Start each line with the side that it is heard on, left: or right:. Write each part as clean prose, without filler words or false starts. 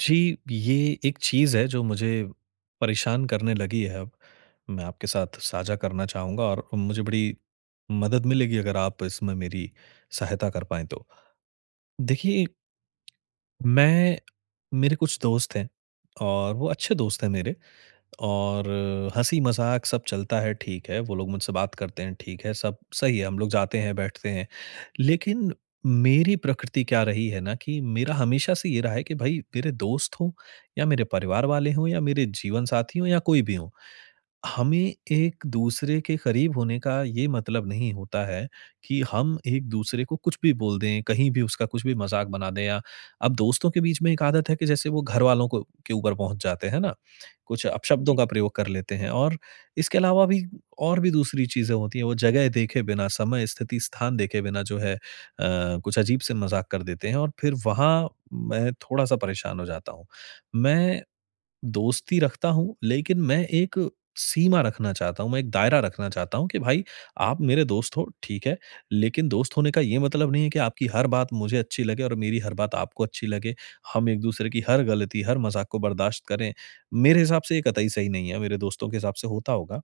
right: जी, ये एक चीज़ है जो मुझे परेशान करने लगी है अब। मैं आपके साथ साझा करना चाहूँगा और मुझे बड़ी मदद मिलेगी अगर आप इसमें मेरी सहायता कर पाएँ तो। देखिए, मैं मेरे कुछ दोस्त हैं और वो अच्छे दोस्त हैं मेरे। और हँसी-मज़ाक सब चलता है, ठीक है, वो लोग मुझसे बात करते हैं, ठीक है, सब सही है, हम लोग जाते हैं, बैठते हैं। लेकिन मेरी प्रकृति क्या रही है ना, कि मेरा हमेशा से ये रहा है कि भई मेरे दोस्त हों या मेरे परिवार वाले हों या मेरे जीवन साथी हों या कोई भी हो। हमें एक-दूसरे के करीब होने का ये मतलब नहीं होता है कि हम एक-दूसरे को कुछ भी बोल दें, कहीं भी उसका कुछ भी मज़ाक बना दें, या अब दोस्तों के बीच में एक आदत है कि जैसे वो घरवालों को के ऊपर पहुँच जाते हैं ना, कुछ अपशब्दों
left: जी,
right: का प्रयोग कर लेते हैं और इसके अलावा भी और भी दूसरी चीज़ें होती हैं, वो जगह देखे बिना, समय, स्थिति, स्थान देखे बिना जो है कुछ अजीब से मज़ाक कर देते हैं और फिर वहाँ मैं थोड़ा-सा परेशान हो जाता हूँ। मैं दोस्ती रखता हूँ, लेकिन मैं एक सीमा रखना चाहता हूँ, मैं एक दायरा रखना चाहता हूँ कि भाई आप मेरे दोस्त हो, ठीक है, लेकिन दोस्त होने का ये मतलब नहीं है कि आपकी हर बात मुझे अच्छी लगे और मेरी हर बात आपको अच्छी लगे। हम एक-दूसरे की हर गलती, हर मज़ाक को बर्दाश्त करें। मेरे हिसाब से ये कतई सही नहीं है, मेरे दोस्तों के हिसाब से होता होगा।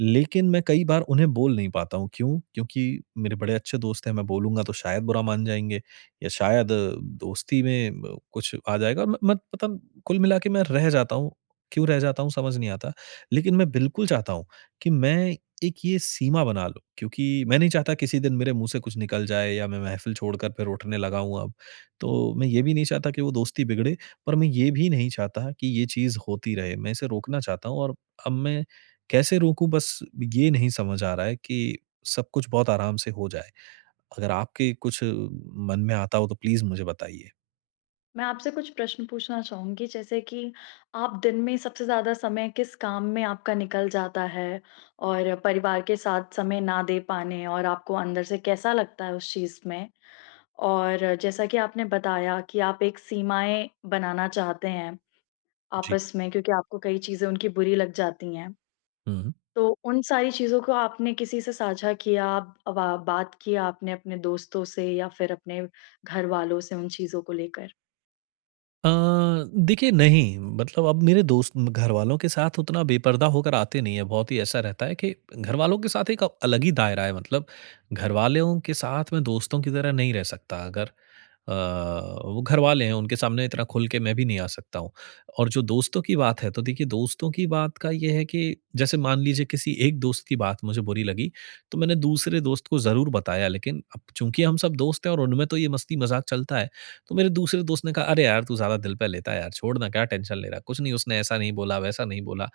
right: लेकिन मैं कई बार उन्हें बोल नहीं पाता हूँ, क्यों? क्योंकि मेरे बड़े अच्छे दोस्त हैं, मैं बोलूँगा तो शायद बुरा मान जाएँगे या शायद दोस्ती में ब कुछ आ जाएगा। म मत पता। कुल मिला के मैं रह जाता हूँ, क्यों रह जाता हूँ समझ नहीं आता। लेकिन मैं बिल्कुल चाहता हूँ कि मैं एक ये सीमा बना लूँ, क्योंकि मैं नहीं चाहता किसी दिन मेरे मुँह से कुछ निकल जाए, या मैं महफ़िल छोड़कर फिर उठने लगा हूँ अब। तो मैं ये भी नहीं चाहता कि वो दोस्ती बिगड़े, पर मैं ये भी नहीं चाहता कि ये चीज़ होती रहे, मैं इसे रोकना चाहता हूँ और अब मैं कैसे रोकूँ, बस ये नहीं समझ आ रहा है कि सब कुछ बहुत आराम से हो जाए। अगर आपके कुछ मन में आता हो तो प्लीज़ मुझे बताइए?
left: मैं आपसे कुछ प्रश्न पूछना चाहूँगी, जैसे कि आप दिन में सबसे ज़्यादा समय किस काम में आपका निकल जाता है? और परिवार के साथ समय ना दे पाने और आपको अंदर से कैसा लगता है उस चीज़ में? और जैसा कि आपने बताया कि आप एक सीमाएँ बनाना चाहते हैं
right: जी।
left: आपस में, क्योंकि आपको कई चीज़ें उनकी बुरी लग जाती हैं।
right: हुँ।
left: तो उन सारी चीज़ों को आपने किसी से साझा किया? आप वा बात की आपने अपने दोस्तों से या फिर अपने घरवालों से उन चीज़ों को लेकर?
right: अ, देखिए, नहीं, मतलब अब मेरे दोस्त घरवालों के साथ उतना बेपर्दा होकर आते नहीं है, बहुत ही ऐसा रहता है कि घरवालों के साथ एक अलग ही दायरा है, मतलब घरवालों के साथ मैं दोस्तों की तरह नहीं रह सकता। अगर अ, वो घर वाले हैं, उनके सामने इतना खुल के मैं भी नहीं आ सकता हूँ। और जो दोस्तों की बात है, तो देखिए दोस्तों की बात का ये है कि जैसे मान लीजिए किसी एक दोस्त की बात मुझे बुरी लगी, तो मैंने दूसरे दोस्त को ज़रूर बताया, लेकिन अब चूँकि हम सब दोस्त हैं और उनमें तो ये मस्ती मज़ाक चलता है, तो मेरे दूसरे दोस्त ने कहा, अरे यार तू ज़्यादा दिल पे लेता है यार, छोड़ ना, क्या टेंशन ले रहा है, कुछ नहीं, उसने ऐसा नहीं बोला, वैसा नहीं बोला।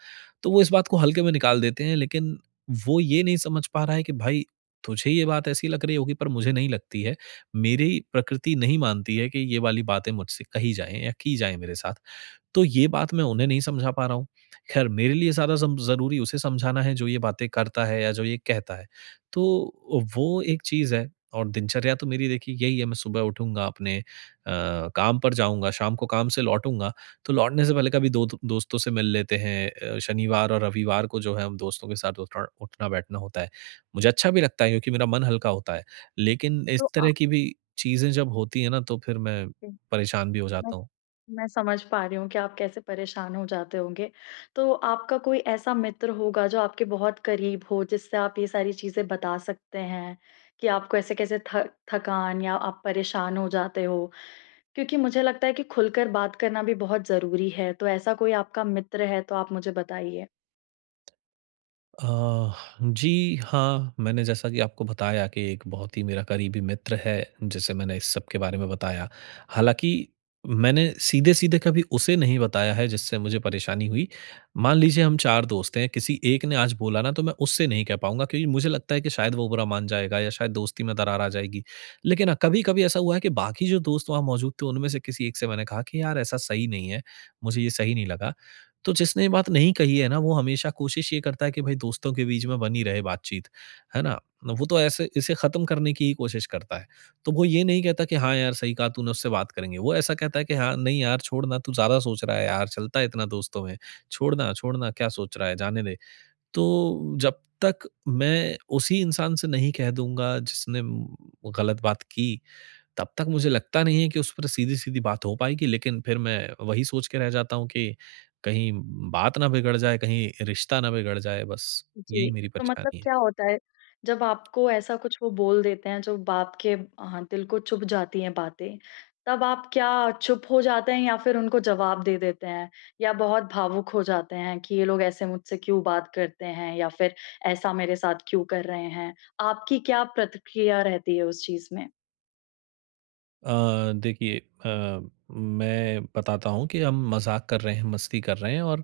right: तो वो इस बात को हल्के में निकाल देते हैं, लेकिन वो ये नहीं समझ पा रहा है कि भाई तुझे ये बात ऐसी लग रही होगी पर मुझे नहीं लगती है। मेरी प्रकृति नहीं मानती है कि ये वाली बातें मुझसे कही जाएँ या की जाएँ मेरे साथ। तो ये बात मैं उन्हें नहीं समझा पा रहा हूँ। ख़ैर, मेरे लिए ज़्यादा सम ज़रूरी उसे समझाना है जो ये बातें करता है या जो ये कहता है। तो वो एक चीज़ है। और दिनचर्या तो मेरी देखिए यही है, मैं सुबह उठूँगा, अपने काम पर जाऊँगा, शाम को काम से लौटूँगा, तो लौटने से पहले कभी दो दो दोस्तों से मिल लेते हैं, शनिवार और रविवार को जो है हम दोस्तों के साथ उठा उठना-बैठना होता है। मुझे अच्छा भी लगता है क्योंकि मेरा मन हल्का होता है। लेकिन इस
left: तो आप
right: तरह की भी चीज़ें जब होती हैं ना, तो फिर मैं परेशान भी हो जाता हूँ।
left: मैं समझ पा रही हूँ कि आप कैसे परेशान हो जाते होंगे। तो आपका कोई ऐसा मित्र होगा जो आपके बहुत करीब हो, जिससे आप ये सारी चीज़ें बता सकते हैं कि आपको ऐसे कैसे थ थकान या आप परेशान हो जाते हो? क्योंकि मुझे लगता है कि खुलकर बात करना भी बहुत ज़रूरी है। तो ऐसा कोई आपका मित्र है तो आप मुझे बताइए।
right: अ, जी, हाँ, मैंने जैसा कि आपको बताया कि एक बहुत ही मेरा करीबी मित्र है, जिसे मैंने इस सब के बारे में बताया। हालाँकि मैंने सीधे-सीधे कभी उसे नहीं बताया है जिससे मुझे परेशानी हुई। मान लीजिए हम 4 दोस्त हैं, किसी एक ने आज बोला ना, तो मैं उससे नहीं कह पाऊँगा क्योंकि मुझे लगता है कि शायद वो बुरा मान जाएगा या शायद दोस्ती में दरार आ जाएगी। लेकिन हाँ, कभी-कभी ऐसा हुआ है कि बाकी जो दोस्त वहाँ मौजूद थे उनमें से किसी एक से मैंने कहा कि यार ऐसा सही नहीं है, मुझे ये सही नहीं लगा। तो जिसने ये बात नहीं कही है ना, वो हमेशा कोशिश ये करता है कि भाई दोस्तों के बीच में बनी रहे बातचीत, है ना? वो तो ऐसे इसे ख़त्म करने की ही कोशिश करता है। तो वो ये नहीं कहता कि हाँ यार, सही कहा, तूने उससे बात करेंगे। वो ऐसा कहता है कि हाँ, नहीं यार छोड़ ना, तू ज़्यादा सोच रहा है यार, चलता है इतना दोस्तों में। छोड़ ना, छोड़ ना, क्या सोच रहा है, जाने दे। तो जब तक मैं उसी इंसान से नहीं कह दूँगा जिसने गलत बात की, तब तक मुझे लगता नहीं है कि उस पर सीधी-सीधी बात हो पाएगी, लेकिन फिर मैं वही सोच के रह जाता हूँ कि कहीं बात ना बिगड़ जाए, कहीं रिश्ता ना बिगड़ जाए, बस यही
left: जी।
right: मेरी
left: तो मतलब
right: परेशानी है।
left: क्या होता है, जब आपको ऐसा कुछ वो बोल देते हैं, जो बाप के दिल को छू जाती हैं बातें, तब आप क्या चुप हो जाते हैं या फिर उनको जवाब दे देते हैं? या बहुत भावुक हो जाते हैं कि ये लोग ऐसे मुझसे क्यों बात करते हैं या फिर ऐसा मेरे साथ क्यों कर रहे हैं? आपकी क्या प्रतिक्रिया रहती है उस चीज़ में?
right: देखिए, अ, मैं बताता हूँ कि हम मज़ाक कर रहे हैं, मस्ती कर रहे हैं, और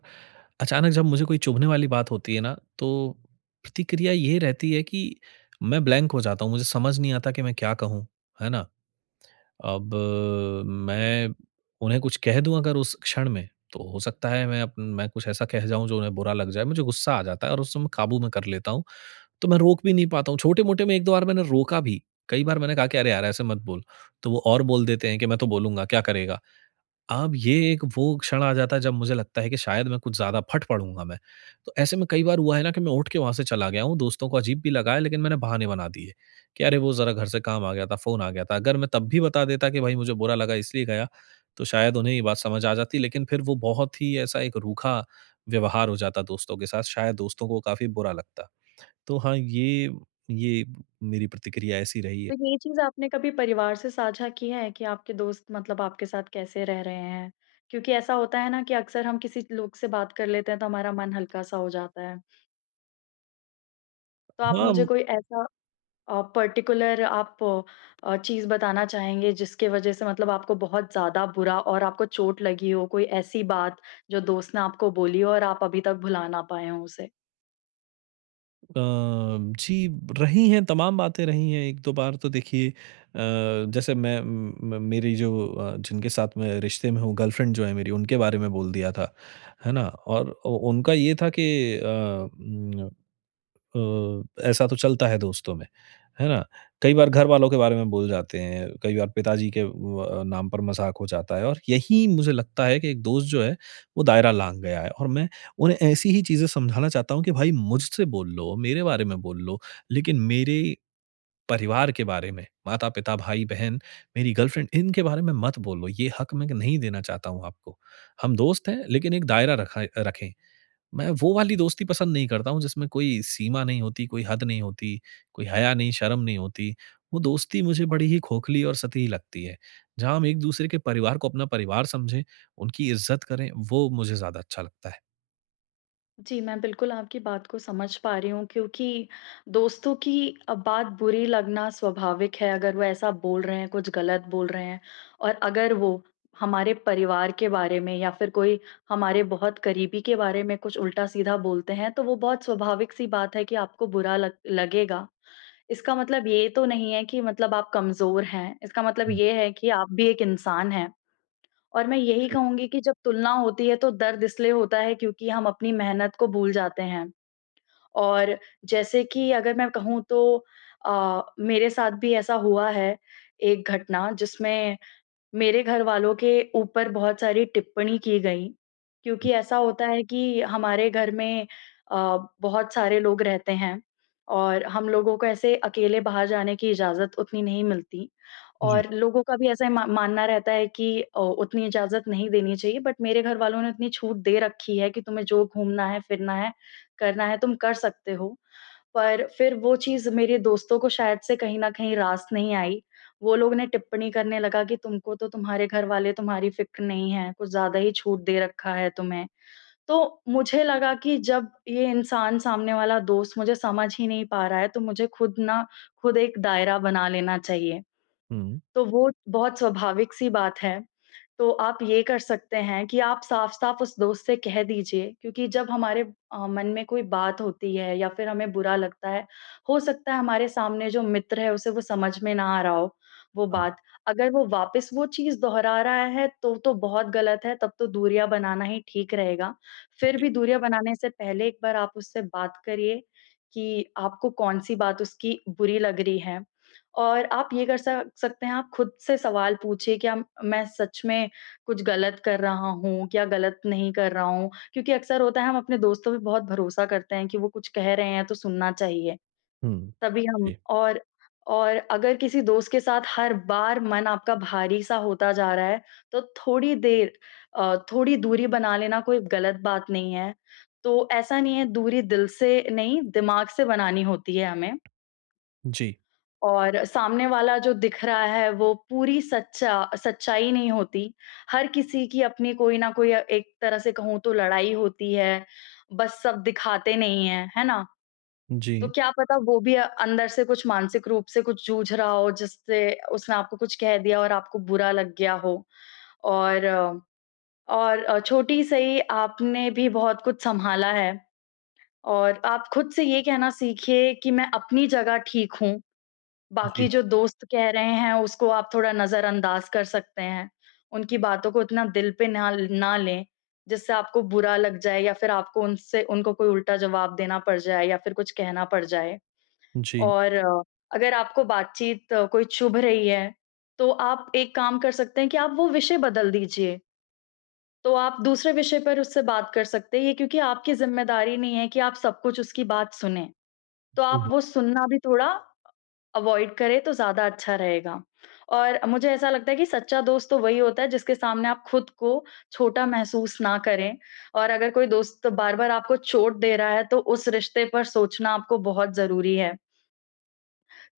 right: अचानक जब मुझे कोई चुभने वाली बात होती है ना, तो प्रतिक्रिया ये रहती है कि मैं ब्लैंक हो जाता हूँ, मुझे समझ नहीं आता कि मैं क्या कहूँ, है ना? अब मैं उन्हें कुछ कह दूँ अगर उस क्षण में, तो हो सकता है मैं कुछ ऐसा कह जाऊँ जो उन्हें बुरा लग जाए। मुझे गुस्सा आ जाता है और उस समय काबू में कर लेता हूँ, तो मैं रोक भी नहीं पाता हूँ। छोटे-मोटे में 1-2 बार मैंने रोका भी। कई बार मैंने कहा कि, "अरे यार! ऐसे मत बोल।" तो वो और बोल देते हैं कि, "मैं तो बोलूँगा, क्या करेगा?" अब ये एक वो क्षण आ जाता है जब मुझे लगता है कि शायद मैं कुछ ज़्यादा फट पड़ूँगा मैं। तो ऐसे में कई बार हुआ है ना कि मैं उठ के वहाँ से चला गया हूँ, दोस्तों को अजीब भी लगा है, लेकिन मैंने बहाने बना दिए कि अरे वो ज़रा घर से काम आ गया था, फ़ोन आ गया था। अगर मैं तब भी बता देता कि भाई मुझे बुरा लगा इसलिए गया, तो शायद उन्हें ये बात समझ आ जाती, लेकिन फिर वो बहुत ही ऐसा एक रूखा व्यवहार हो जाता दोस्तों के साथ, शायद दोस्तों को काफ़ी बुरा लगता। तो हाँ, ये मेरी प्रतिक्रिया ऐसी रही है।
left: तो ये चीज़ आपने कभी परिवार से साझा की है कि आपके दोस्त मतलब आपके साथ कैसे रह रहे हैं? क्योंकि ऐसा होता है ना कि अक्सर हम किसी लोग से बात कर लेते हैं तो हमारा मन हल्का-सा हो जाता है। तो आप मुझे
right: हाँ,
left: कोई ऐसा पर्टिकुलर चीज़ बताना चाहेंगे जिसके वजह से मतलब आपको बहुत ज़्यादा बुरा और आपको चोट लगी हो? कोई ऐसी बात जो दोस्त ने आपको बोली हो और आप अभी तक भुला ना पाए हों उसे?
right: अ, जी, रही हैं, तमाम बातें रही हैं। 1-2 बार तो देखिए, जैसे मैं म मेरी जो जिनके साथ मैं रिश्ते में हूँ, गर्लफ्रेंड जो है मेरी, उनके बारे में बोल दिया था। है ना? और उ उनका ये था कि अ, उम अ, ऐसा तो चलता है दोस्तों में, है ना? कई बार घर वालों के बारे में बोल जाते हैं, कई बार पिताजी के व नाम पर मज़ाक हो जाता है, और यही मुझे लगता है कि एक दोस्त जो है, वो दायरा लाँघ गया है और मैं उन्हें ऐसी ही चीज़ें समझाना चाहता हूँ कि भाई मुझसे बोल लो, मेरे बारे में बोल लो, लेकिन मेरे परिवार के बारे में, माता-पिता, भाई-बहन, मेरी गर्लफ्रेंड, इनके बारे में मत बोलो, ये हक मैं नहीं देना चाहता हूँ आपको। हम दोस्त हैं, लेकिन एक दायरा रखा रखें। मैं वो वाली दोस्ती पसंद नहीं करता हूँ जिसमें कोई सीमा नहीं होती, कोई हद नहीं होती, कोई हया नहीं, शर्म नहीं होती। वो दोस्ती मुझे बड़ी ही खोखली और सतही लगती है। जहाँ हम एक-दूसरे के परिवार को अपना परिवार समझें, उनकी इज़्ज़त करें, वो मुझे ज़्यादा अच्छा लगता है।
left: जी, मैं बिल्कुल आपकी बात को समझ पा रही हूँ, क्योंकि दोस्तों की बात बुरी लगना स्वाभाविक है, अगर वो ऐसा बोल रहे हैं, कुछ गलत बोल रहे हैं और अगर वो हमारे परिवार के बारे में या फिर कोई हमारे बहुत करीबी के बारे में कुछ उल्टा-सीधा बोलते हैं, तो वो बहुत स्वाभाविक-सी बात है कि आपको बुरा लग लगेगा। इसका मतलब ये तो नहीं है कि मतलब आप कमज़ोर हैं, इसका मतलब
right: हुँ,
left: ये है कि आप भी एक इंसान हैं। और मैं यही कहूँगी कि जब तुलना होती है, तो दर्द इसलिए होता है क्योंकि हम अपनी मेहनत को भूल जाते हैं। और जैसे कि अगर मैं कहूँ तो मेरे साथ भी ऐसा हुआ है, एक घटना जिसमें मेरे घरवालों के ऊपर बहुत सारी टिप्पणी की गई, क्योंकि ऐसा होता है कि हमारे घर में बहुत सारे लोग रहते हैं और हम लोगों को ऐसे अकेले बाहर जाने की इजाज़त उतनी नहीं मिलती
right: जी।
left: और लोगों का भी ऐसा मा मानना रहता है कि उतनी इजाज़त नहीं देनी चाहिए, बट मेरे घरवालों ने इतनी छूट दे रखी है कि तुम्हें जो घूमना है, फिरना है, करना है तुम कर सकते हो। पर फिर वो चीज़ मेरे दोस्तों को शायद से कहीं न कहीं रास नहीं आई। वो लोग ने टिप्पणी करने लगा कि तुमको तो तुम्हारे घरवाले तुम्हारी फ़िक्र नहीं है, कुछ ज़्यादा ही छूट दे रखा है तुम्हें। तो मुझे लगा कि जब ये इंसान सामने वाला दोस्त मुझे समझ ही नहीं पा रहा है, तो मुझे खुद ना खुद एक दायरा बना लेना चाहिए।
right: हुँ।
left: तो वो बहुत स्वाभाविक सी बात है। तो आप ये कर सकते हैं कि आप साफ-साफ उस दोस्त से कह दीजिए, क्योंकि जब हमारे मन में कोई बात होती है या फिर हमें बुरा लगता है, हो सकता है हमारे सामने जो मित्र है उसे वो समझ में ना आ रहा हो वो
right: हाँ,
left: बात। अगर वो वापस वो चीज़ दोहरा रहा है तो बहुत गलत है, तब तो दूरियाँ बनाना ही ठीक रहेगा। फिर
right: जी।
left: भी दूरियाँ बनाने से पहले एक बार आप उससे बात करिए कि आपको कौन-सी बात उसकी बुरी लग रही है। और आप ये कर सक सकते हैं, आप खुद से सवाल पूछिए, क्या मैं सच में कुछ गलत कर रहा हूँ, क्या गलत नहीं कर रहा हूँ? क्योंकि अक्सर होता है हम अपने दोस्तों पे बहुत भरोसा करते हैं कि वो कुछ कह रहे हैं तो सुनना चाहिए,
right: हुँ।
left: तभी हम
right: जी,
left: और अगर किसी दोस्त के साथ हर बार मन आपका भारी-सा होता जा रहा है, तो थोड़ी देर थोड़ी दूरी बना लेना कोई गलत बात नहीं है। तो ऐसा नहीं है, दूरी दिल से नहीं, दिमाग से बनानी होती है हमें।
right: जी,
left: और सामने वाला जो दिख रहा है वो पूरी सच्चाई नहीं होती। हर किसी की अपनी कोई ना कोई एक तरह से कहूँ तो लड़ाई होती है, बस सब दिखाते नहीं हैं, है ना? तो
right: जी,
left: क्या पता वो भी अंदर से कुछ मानसिक रूप से कुछ जूझ रहा हो जिससे उसने आपको कुछ कह दिया और आपको बुरा लग गया हो, और अ, और छोटी सही आपने भी बहुत कुछ सँभाला है और आप खुद से ये कहना सीखिए कि मैं अपनी जगह ठीक हूँ।
right: जी,
left: बाकी जो
right: हाँ,
left: दोस्त कह रहे हैं उसको आप थोड़ा नज़रअंदाज़ कर सकते हैं। उनकी बातों को इतना दिल पे ना ना लें, जिससे आपको बुरा लग जाए या फिर आपको उनसे उनको कोई उल्टा जवाब देना पड़ जाए या फिर कुछ कहना पड़ जाए।
right: जी,
left: और अगर आपको बातचीत कोई चुभ रही है, तो आप एक काम कर सकते हैं कि आप वो विषय बदल दीजिए। तो आप दूसरे विषय पर उससे बात कर सकते हैं, ये क्योंकि आपकी ज़िम्मेदारी नहीं है कि आप सब कुछ उसकी बात सुनें। तो आप
right: जी।
left: वो सुनना भी थोड़ा अवॉइड करें तो ज़्यादा अच्छा रहेगा। और मुझे ऐसा लगता है कि सच्चा दोस्त तो वही होता है जिसके सामने आप खुद को छोटा महसूस ना करें और अगर कोई दोस्त बार-बार आपको चोट दे रहा है तो उस रिश्ते पर सोचना आपको बहुत ज़रूरी है।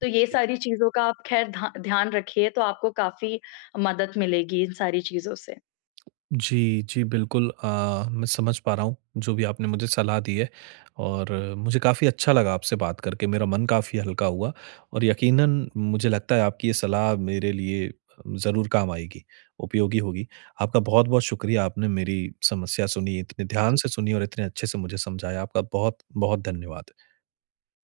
left: तो ये सारी चीज़ों का आप ख़ैर धा ध्यान रखिए तो आपको काफ़ी मदद मिलेगी इन सारी चीज़ों से।
right: जी, जी, बिल्कुल। मैं समझ पा रहा हूँ, जो भी आपने मुझे सलाह दी है, और मुझे काफ़ी अच्छा लगा आपसे बात करके, मेरा मन काफ़ी हल्का हुआ और यकीनन मुझे लगता है आपकी ये सलाह मेरे लिए ज़रूर काम आएगी, उपयोगी होगी। आपका बहुत-बहुत शुक्रिया, आपने मेरी समस्या सुनी, इतने ध्यान से सुनी और इतने अच्छे से मुझे समझाया। आपका बहुत-बहुत धन्यवाद।